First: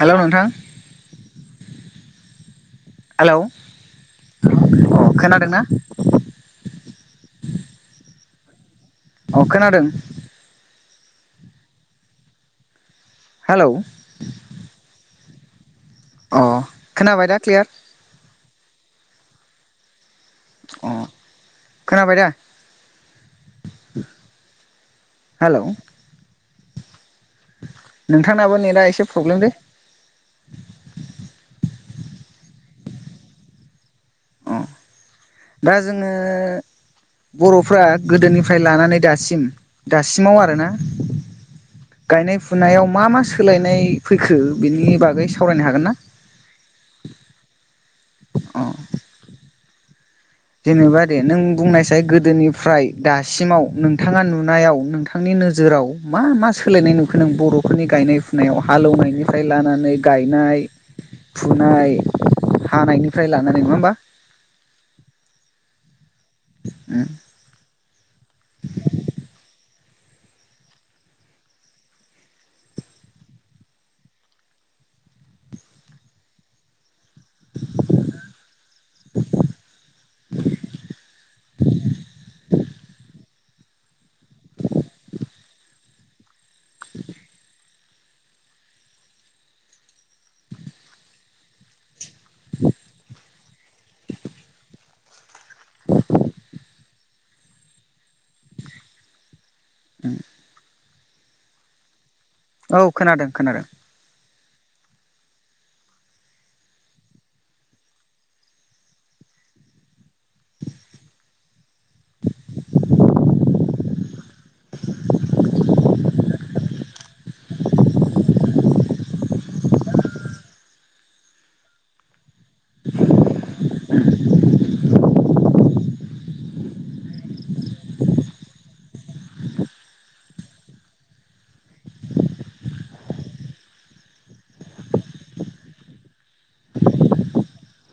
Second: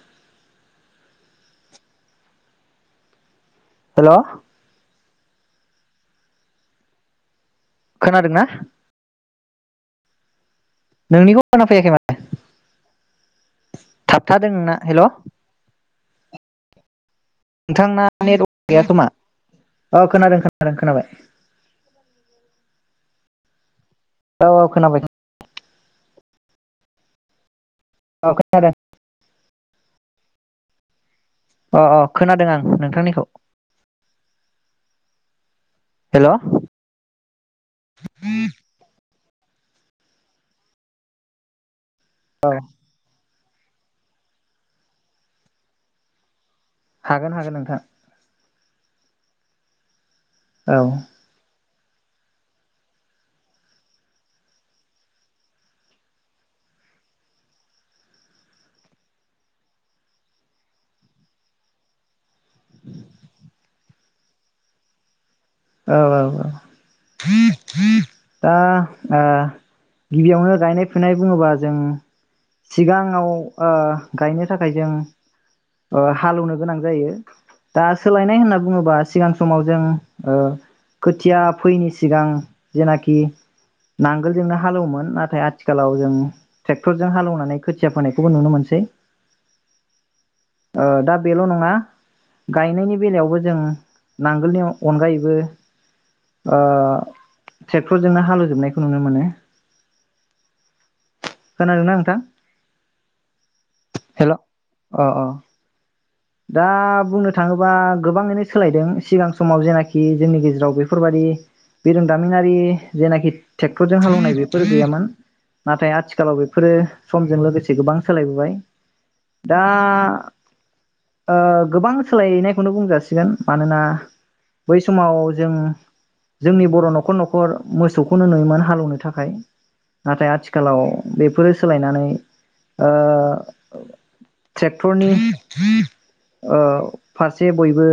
Hello नोंथां hello हेल दोंना खोनादोंना अ खोनादों। नोंनिखौ खाना फैयाखै माने हेलौ थाबथादों नोंना हेल' अ खोनाबाय दा क्लियार? नोंथांना नेटवर्क गैया खोमा ओ खोनादों खोनादों अ खोनाबाय। खोनाबाय दा [inaudible] औ औ खोनाबाय। हेल' औ नोंथांनाबो खोनादों नेटआ एसे प्रब्लेम दे अ अ खोनादों आं नोंथांनिखौ। अ दा जोङो हेल' औ बर'फ्रा गोदोनिफ्राय लानानै दासिम सिम दासिमाव आरोना गायनाय फुनायाव मा मा सो सोलायनाय फैखो बेनि बागै सावरायनो हागोन ना? हागोन हागोन नोंथां अ औ जेनेबा दे नों बुंनाय जाय‌ गोदोनिफ्राय दासिमाव नोंथाङा नुनायाव नोंथांनि नोजोराव मा मा सोलायनाय नुखो नों बरफोरनि गायनाय फुनायाव हालौनायनिफ्राय लानानै गायनाय फुनाय हानायनिफ्राय लानानै नङा होमबा? औ औ दा ओ गिबियावनो गायनाय फुनाय बुङोबा जों सिगाङाव ओ गायनो थाखाय जों ओ हालौवनो गोनां जायो दा सोलायनाय होनना बुङोब्ला सिगां समाव जों ओ खोथिया फैयैनि सिगां जेनाखि नांगोलजोंनो हालौवोमोन नाथाय आथिखालाव जों ट्रेक्टरजों हालौनानै खोथिया फोनायखौबो नुनो मोनसै दा ओ बेल' नङा गायनायनि बेलायावबो जों नांगोलनियाव अनगायैबो ओ ट्रेक्टरजोंनो हालौजोबनायखौ नुनो मोनो। उम खोनादोंना नोंथां? औ खोनादों खोनादों। हेल' अ अ दा बुंनो थाङोबा गोबाङैनो सोलायदों सिगां समाव जेनाखि जोंनि गेजेराव बेफोरबायादि बिरोंदामिनारि जेनाखि ट्रेक्टरजों हालौवनाय बेफोर गैयामोन नाथाय आथिखालाव बेफोरो समजों लोगोसे गोबां सोलायबोबाय दा ओ गोबां सोलायनायखौनो बुंजासिगोन मानोना बै समाव जों जोंनि बर' न'खर न'खर मोसौखौनो नुयोमोन हालौनो थाखाय नाथाय आथिखालाव बेफोरो सोलायनानै ओ ट्रेक्टरनि ओ फारसे बयबो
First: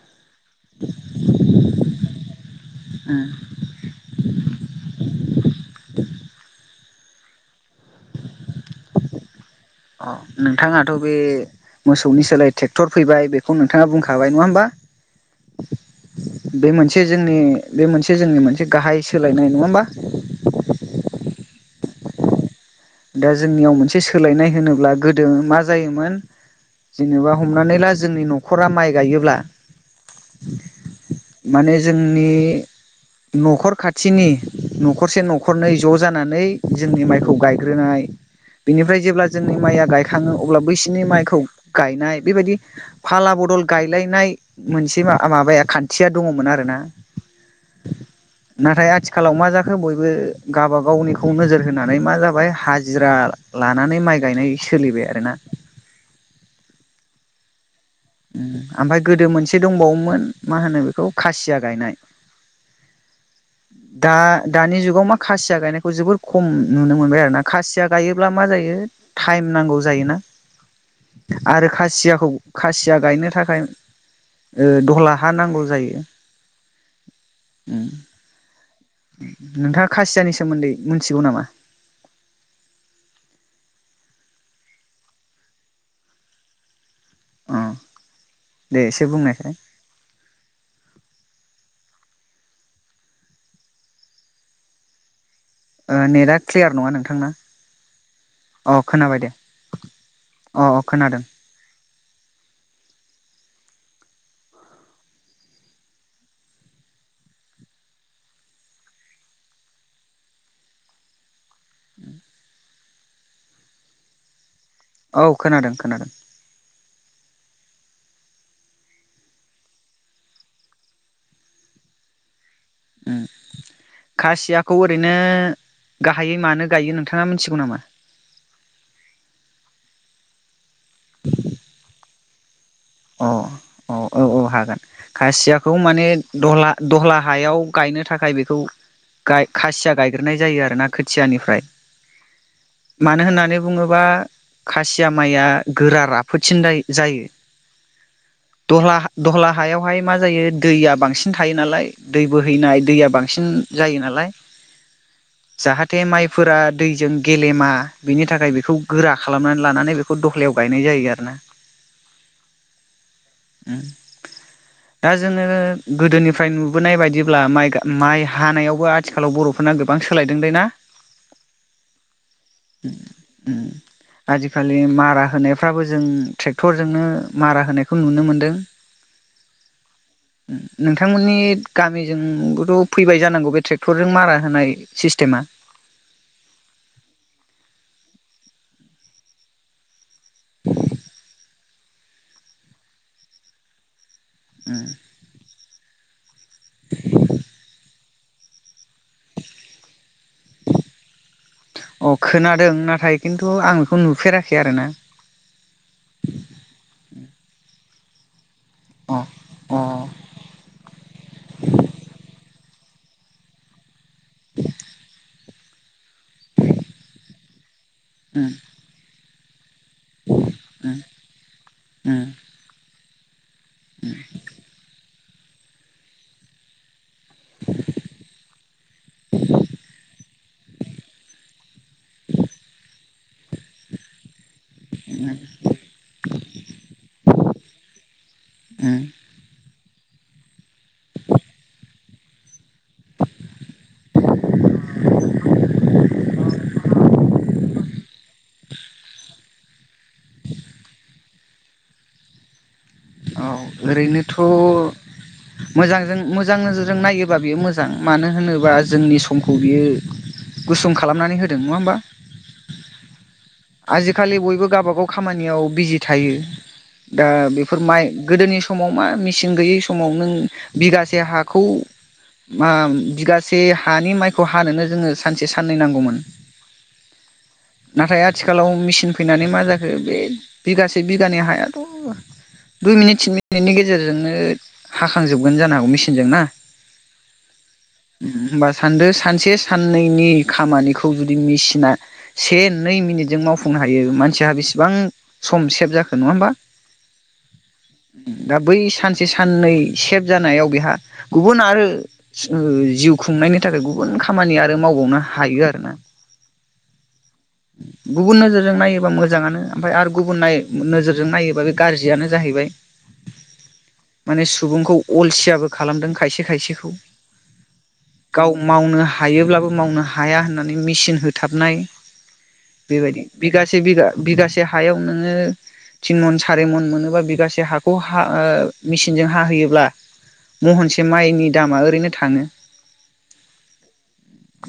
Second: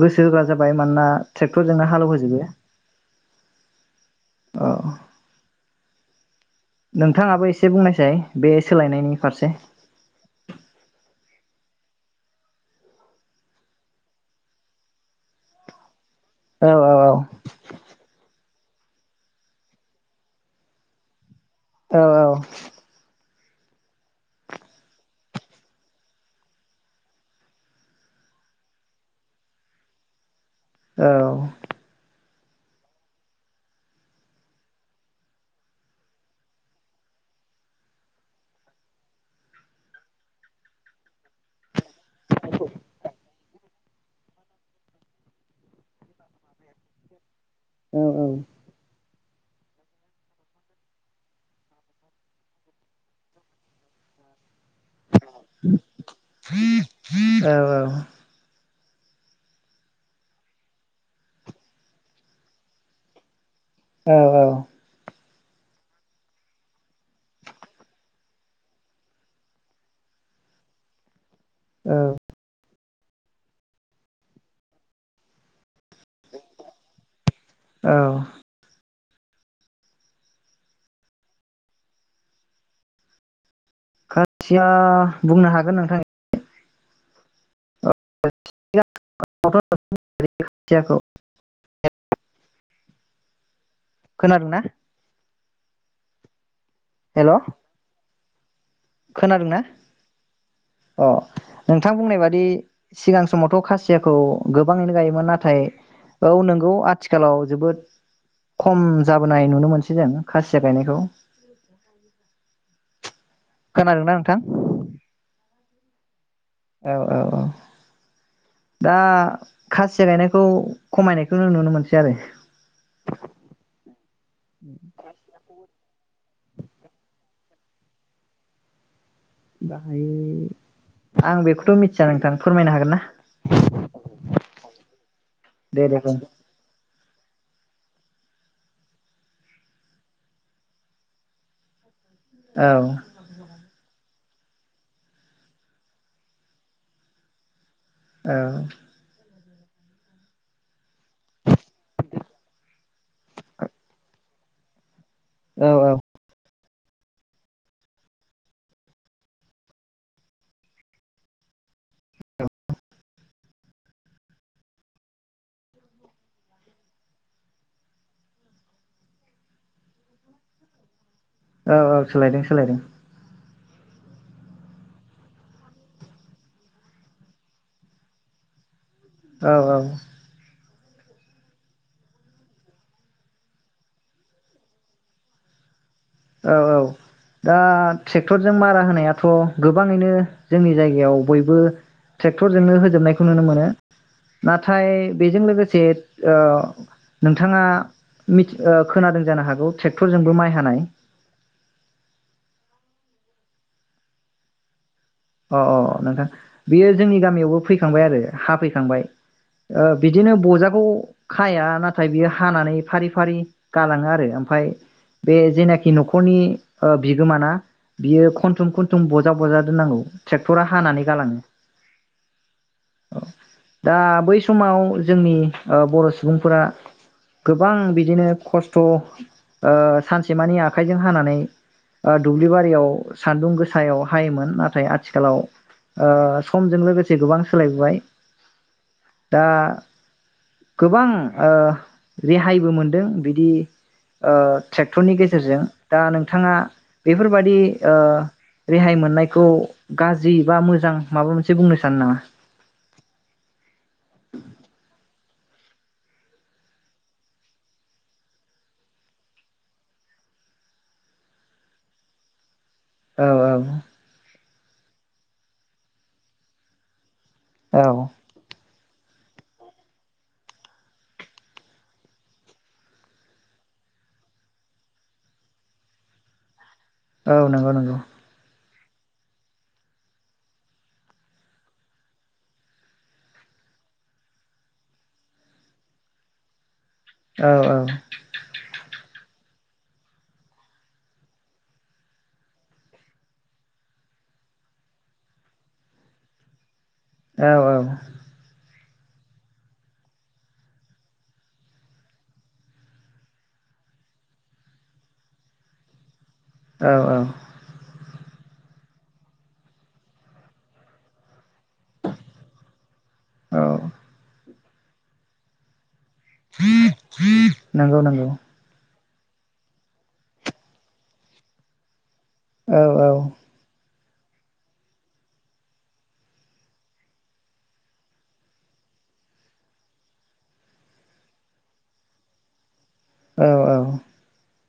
गोसो होग्रा जाबाय मानोना ट्रेक्टरजोंनो हालौहोजोबो। उम औ नोंथाङाबो एसे बुंनायसाय बे सोलायनायनि फारसे अ नोंथाङाथ' बे मोसौनि सोलाय ट्रेक्टर फैबाय बेखौ नोंथाङा बुंखाबाय नङा होमबा? बे औ मोनसे जोंनि बे मोनसे जोंनि मोनसे एसे गाहाय सोलायनाय नङा होमबा औ औ दा जोंनियाव मोनसे सोलायनाय होनोब्ला गोदो मा जायोमोन जेनेबा हमनानै ला जोंनि नखरा माइ गायोब्ला माने जोंनि न'खर खाथिनि न'खरसे न'खरनै ज' जानानै जोंनि माइखौ गाय ग्रोनाय बेनिफ्राय जेब्ला जोंनि माइया गायखाङो अब्ला बैसोरनि माइखौ गायनाय बेबायदि फाला बदल गायलायनाय मोनसे माबाया खान्थिया दङमोन आरोना औ औ खालाव मा जाखो बयबो गावबागावनिखौ नोजोर होनानै मा जाबाय हाजिरा लानानै माइ गायनाय सोलिबाय आरो ना औ औ ओमफाय गोदो मोनसे दंबावोमोन मा होनो बेखौ खासिया गायनाय दा औ दानि जुगाव मा खासिया गायनायखौ जोबोर खम नुनो मोनबाय आरो ना खासिया गायोब्ला मा जायो टाइम नांगौ जायोना आरो औ खासियाखौ खासिया गायनो थाखाय दहला हा नांगौ जायो उम औ नोंथाङा खासियानि सोमोन्दै मिथिगौ नामा? खायसिया बुंनो हागोन नोंथां अ दे एसे बुंनायसाय [unintelligible] खोनादों ना? ओ नेथ आ क्लियार नङा नोंथांना अ खोनाबाय दे खोनादोंना अ अ खोनादों नोंथां बुंनाय बादि सिगां समावथ' खासि खासियाखौ गोबाङैनो गायोमोन नाथाय औ नोंगौ आथिखालाव जोबोद खम जाबोनाय नुनो मोनसै जों खासिया गायनायखौ [inaudible] खोनादों ना नोंथां? औ खोनादों खोनादों औ औ औ दा खासिया गायनायखौ खमायनायखौ नों नुनो मोनसै आरो खासियाखौ ओरैनो गाहायै मानो गायो नोंथाङा मिथिगौ नामा? बाहाय आं बेखौथ' मिथि थिया नोंथां फोरमायनो हागोन ना अ औ औ औ हागोन खासियाखौ दे दे माने बुं दहला दहला हायाव गायनो थाखाय बेखौ खासिया गायग्रोनाय जायो आरोना खोथियानिफ्राय औ मानो होननानै बुङोबा? खासिया माइया गोरा राफोदसिन जायो। औ दहला दहला हायावहाय मा जायो दैया बांसिन थायो नालाय दै बोहैनाय दैया बांसिन जायो नालाय औ औ जाहाथे माइफोरा दैजों गेलेमा बिनि थाखाय बेखौ गोरा खालामनानै लानानै बेखौ दहलायाव गायनाय जायो आरोना। औ दा जोङो गोदोनिफ्राय नुबोनाय बायदिब्ला माइ हानायावबो आथिखालाव बर'फोरना गोबां सोलायदों दै ना? औ औ सोलायदों सोलायदों। उम आजिखालि मारा होनायफ्राबो जों ट्रेक्टरजोंनो मारा होनायखौ नुनो मोनदों। औ औ नोंथांमोननि गामिजोंबोथ' फैबाय जानांगौ बे ट्रेक्टरजों मारा होनाय सिस्टेमा। औ औ दा ट्रेक्टरजों मारा होनायाथ' गोबाङैनो जोंनि जायगायाव बयबो ट्रेक्टरजोंनो होजोबनायखौ नुनो मोनो। उम नाथाय बेजों लोगोसे [unintelligible] ओ नोंथाङा खोनादों जानो हागौ ट्रेक्टरजोंबो माइ हानाय। अ खोनादों नाथाय खिन्थु आं बेखौ नुफेराखै आरोना। अ खांबाय आरो हाफै खांबाय अ अ बिदिनो बजाखौ खाया नाथाय बियो हानानै फारि फारि गालाङो आरो आरो ओमफ्राय बे जेनाखि न'खर खरनि बिगोमाना? बियो उम खन्थुम खुन्थुम बजा बजा दोननांगौ। ट्रेक्टरा हानानै गालांङो। उम औ दा बै समाव जोंनि ओ बर' सुबुंफोरा गोबां बिदिनो खस्थ' ओ सानसेमानि आखाइजों हानानै दुब्लि बारियाव सान्दुं गोसायाव हायोमोन ना उम आथिखालाव ओ समजों लोगोसे गोबां सोलायबोबाय उम दा गोबां ओ रेहायबो मोनदों बिदि ओ ट्रेक्टरनि गेजेरजों दा नोंथाङा बेफोरबादि ओ रेहाय मोननायखौ गाज्रि बा मोजां माबा मोनसे बुंनो सानो नामा? औ ओरैनोथ' मोजांजों मोजां नोजोरजों नायोबा बियो मोजां मानो होनोबा जोंनि समखौ बियो गुसुं खालामनानै होदों नङा होमबा औ औ आजिखालि बयबो गावब गाव खामानियाव बिजि थायो दा फोरमाय औ गोदोनि समाव आं मेचेन गैयै समाव नों बिगासे हाखौ बिगासे आ हानि माइखौ हानोनो जोंङो सानसे साननै नांगौमोन औ नंगौ नंगौ नाथाय आथिखालाव मेचिन फैनानै मा जाखो बे बिगसे बिगानि हायाथ' दुइ मिनिट थिन मिनिटनि गेजेरजोंनो हाखांजोबगोन जानो हागौ मेसिनजों ना औ औ होमबा सानदो सानसे साननैनि खामानिखौ जुदि मेसिना से नै मिनिटजों मावफुंनो हायो मानसिया बेसेबां सम सेब जाखो नंङा होमबा औ औ दा बै सानसे साननै सेभ जानायाव बेहा गुबुन आरो सो जिउ खुंनायनि थाखाय गुबुन खामानि आरो मावबावनो हायो आरोना औ गुबुन नोजोरजों नायोबा मोजांङानो ओमफाय आरो गुबुन नाय नोजोरजों नायोबा बे गा जाहैबाय औ माने सुबुंखौ अलसियाबो खालामदों खायसे खायसेखौ [unintelligible] नंगौ नंगौ गाव मावनो हायोब्लाबो मावनो हाया होननानै मिसिन होथाबनाय औ औ बेबायदि बिगासे बिगा बिगासे हायाव नोंङो थिन मन सारि मन मोनोबा बिगासे हाखौ हा ओ मिसिनजों हाहोयोब्ला महनसे माइनि दामा ओरैनो थांङो औ औ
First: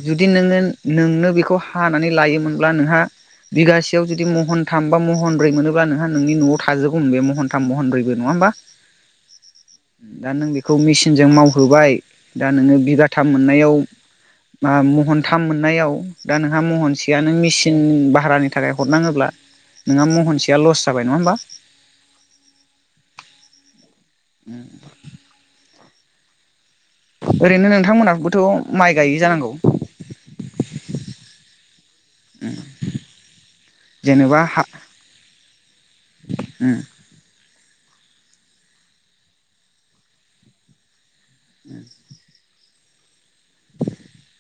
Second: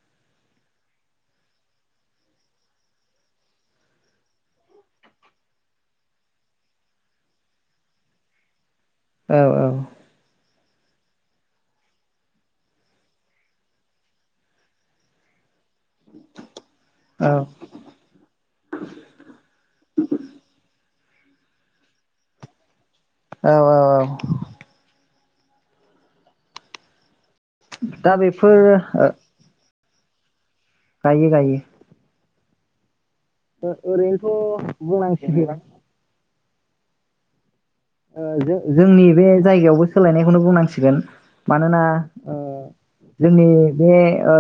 जुदि नोंङो नोंनो बेखौ हानानै लायोमोनब्ला नोंहा बिगासेयाव जुदि महनथाम बा महनब्रै मोनोब्ला नोंहा नोंनि नआव थाजोबगौमोन बे महन थाम महनब्रैबो नंङा होनबा औ औ खौ मेसिनजों मावहोबाय दा नोंङो बिगाथाम मोननायाव मा महनथाम मोन नायाव दा नोंहा महनसेया नों मेसिन भारानि थाखाय हरनांङोब्ला नोंहा महनसेया लस जाबाय नंङा होमबा औ औ औ उम ओरैनो दा नोंथांमोनहाबोथ बेफोर माइ ओ गायै जानांगौ गायो गायो उम ओरैनोथ बुंनांसिगोन उम ओ जो जोंनि बे जायगायावबो सोलायनायखौनो बुंनांसिगोन मानोना ओ जोंनि बे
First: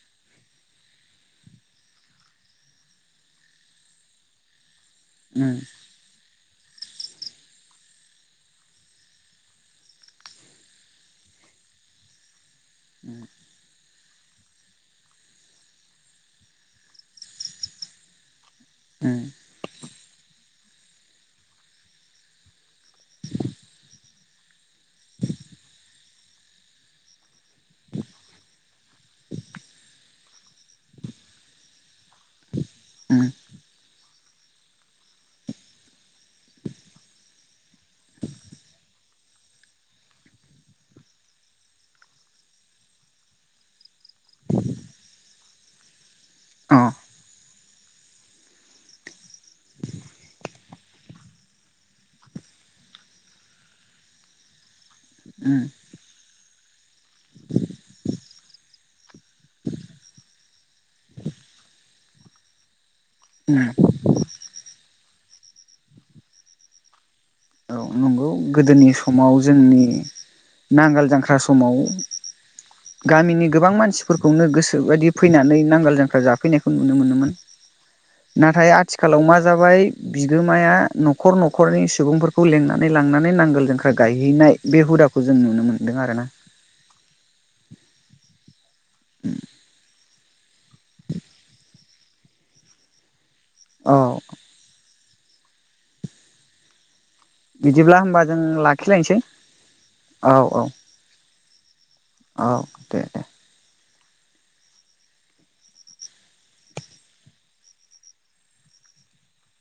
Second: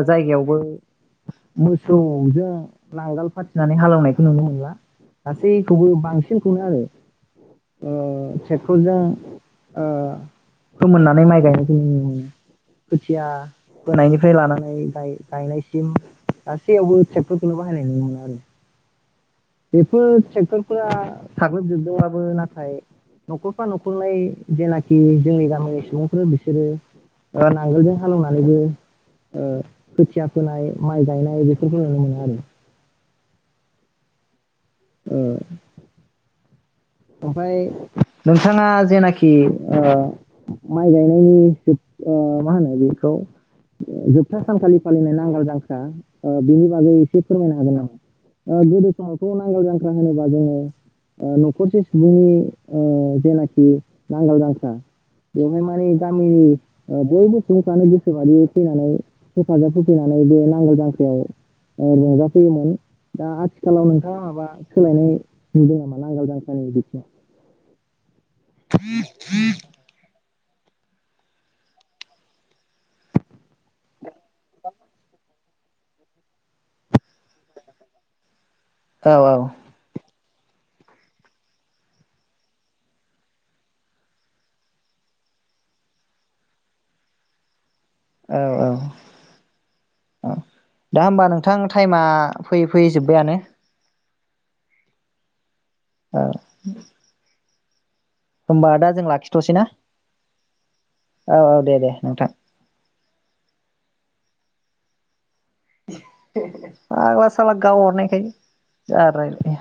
जायगायावबो मोसौजों नांगोल फाथिनानै हालनायखौ नुनो मोनला गासैखौबो बां [unintelligible] खौनो आरो ट्रेक्टरजों ओ फोमोननानै माइ गायनायखौ नुनो मोनो उम खोथिया फोनायनिफ्राय लानानै गाय गायनायसिम गासैयावबो ट्रेक्टरखौल' बाहायनाय नु मोना आरो ओम बेफोर ट्रेक्टरफोरा साग्लोबजोबदोंबाबो नाथाय न'खरफा न'खरनाय जेनाखि जोंनि गामिनि सुबुंफोर बिसोरो नांगोलजों हालेवनानैबो ओ सुथिया फोनाय माइ गायनाय बेफोरखौ नुनो मोनो आरो उम ओ ओमफ्राय नोंथाङा जेनाखि ओ माइ गायनायनि ओ मा होनो बेखौ जोबथा सानखालि फालिनाय नांगोल जांख्रा ओ बिनि अ बागै एसे फोरमायनोहागोन नामा ओ गोदो समावखौ नांगाल जांख्रा होनोबा जोङो न'खरसे बुहुमनि जेनाखि नांगाल जांख्रा बेहाय उम माने दामि ओ बयबो सुबुंफ्रानो गोसोबायदियै फैनानै हेफाजाब होफैनानै बे हाल जांख्रायाव रंजाफैयोमोन दा उम आथिखालाव नोंथाङा माबा सोलायनाय नुदों नामा? नांगोल जांख्रानि बिथिं [unintelligible] औ नंगौ गोदोनि समाव जोंनि नांगाल जांख्रा समाव गामिनि गोबां मानसिफोरखौनो गोसोबायदि फैनानै नांगाल जांख्रा जाफैनायखौ नुनो मोनोमोन। नाथाय औ आथिखालाव मा औ जाबाय बिगोमाया न'खर न'खरनि सुबुंफोर खौ लेंनानै लांनानै नांगोल जांख्रा गायहैनाय बे हुदाखौ जों नुनो मोन्दों आरोना औ औ [inaudible] औ दा होमबा नोंथां टाइमा फैयै फैयै जोब्बायानो औ औ बिद बिदिब्ला होमबा जों दा जों लाखिलायनोसै लाखिथ'सै ना औ औ औ औ दे दे नोंथां औ दे दे‌ [unintelligible] आग्ला साला गावहरनायखाय जा रायलायो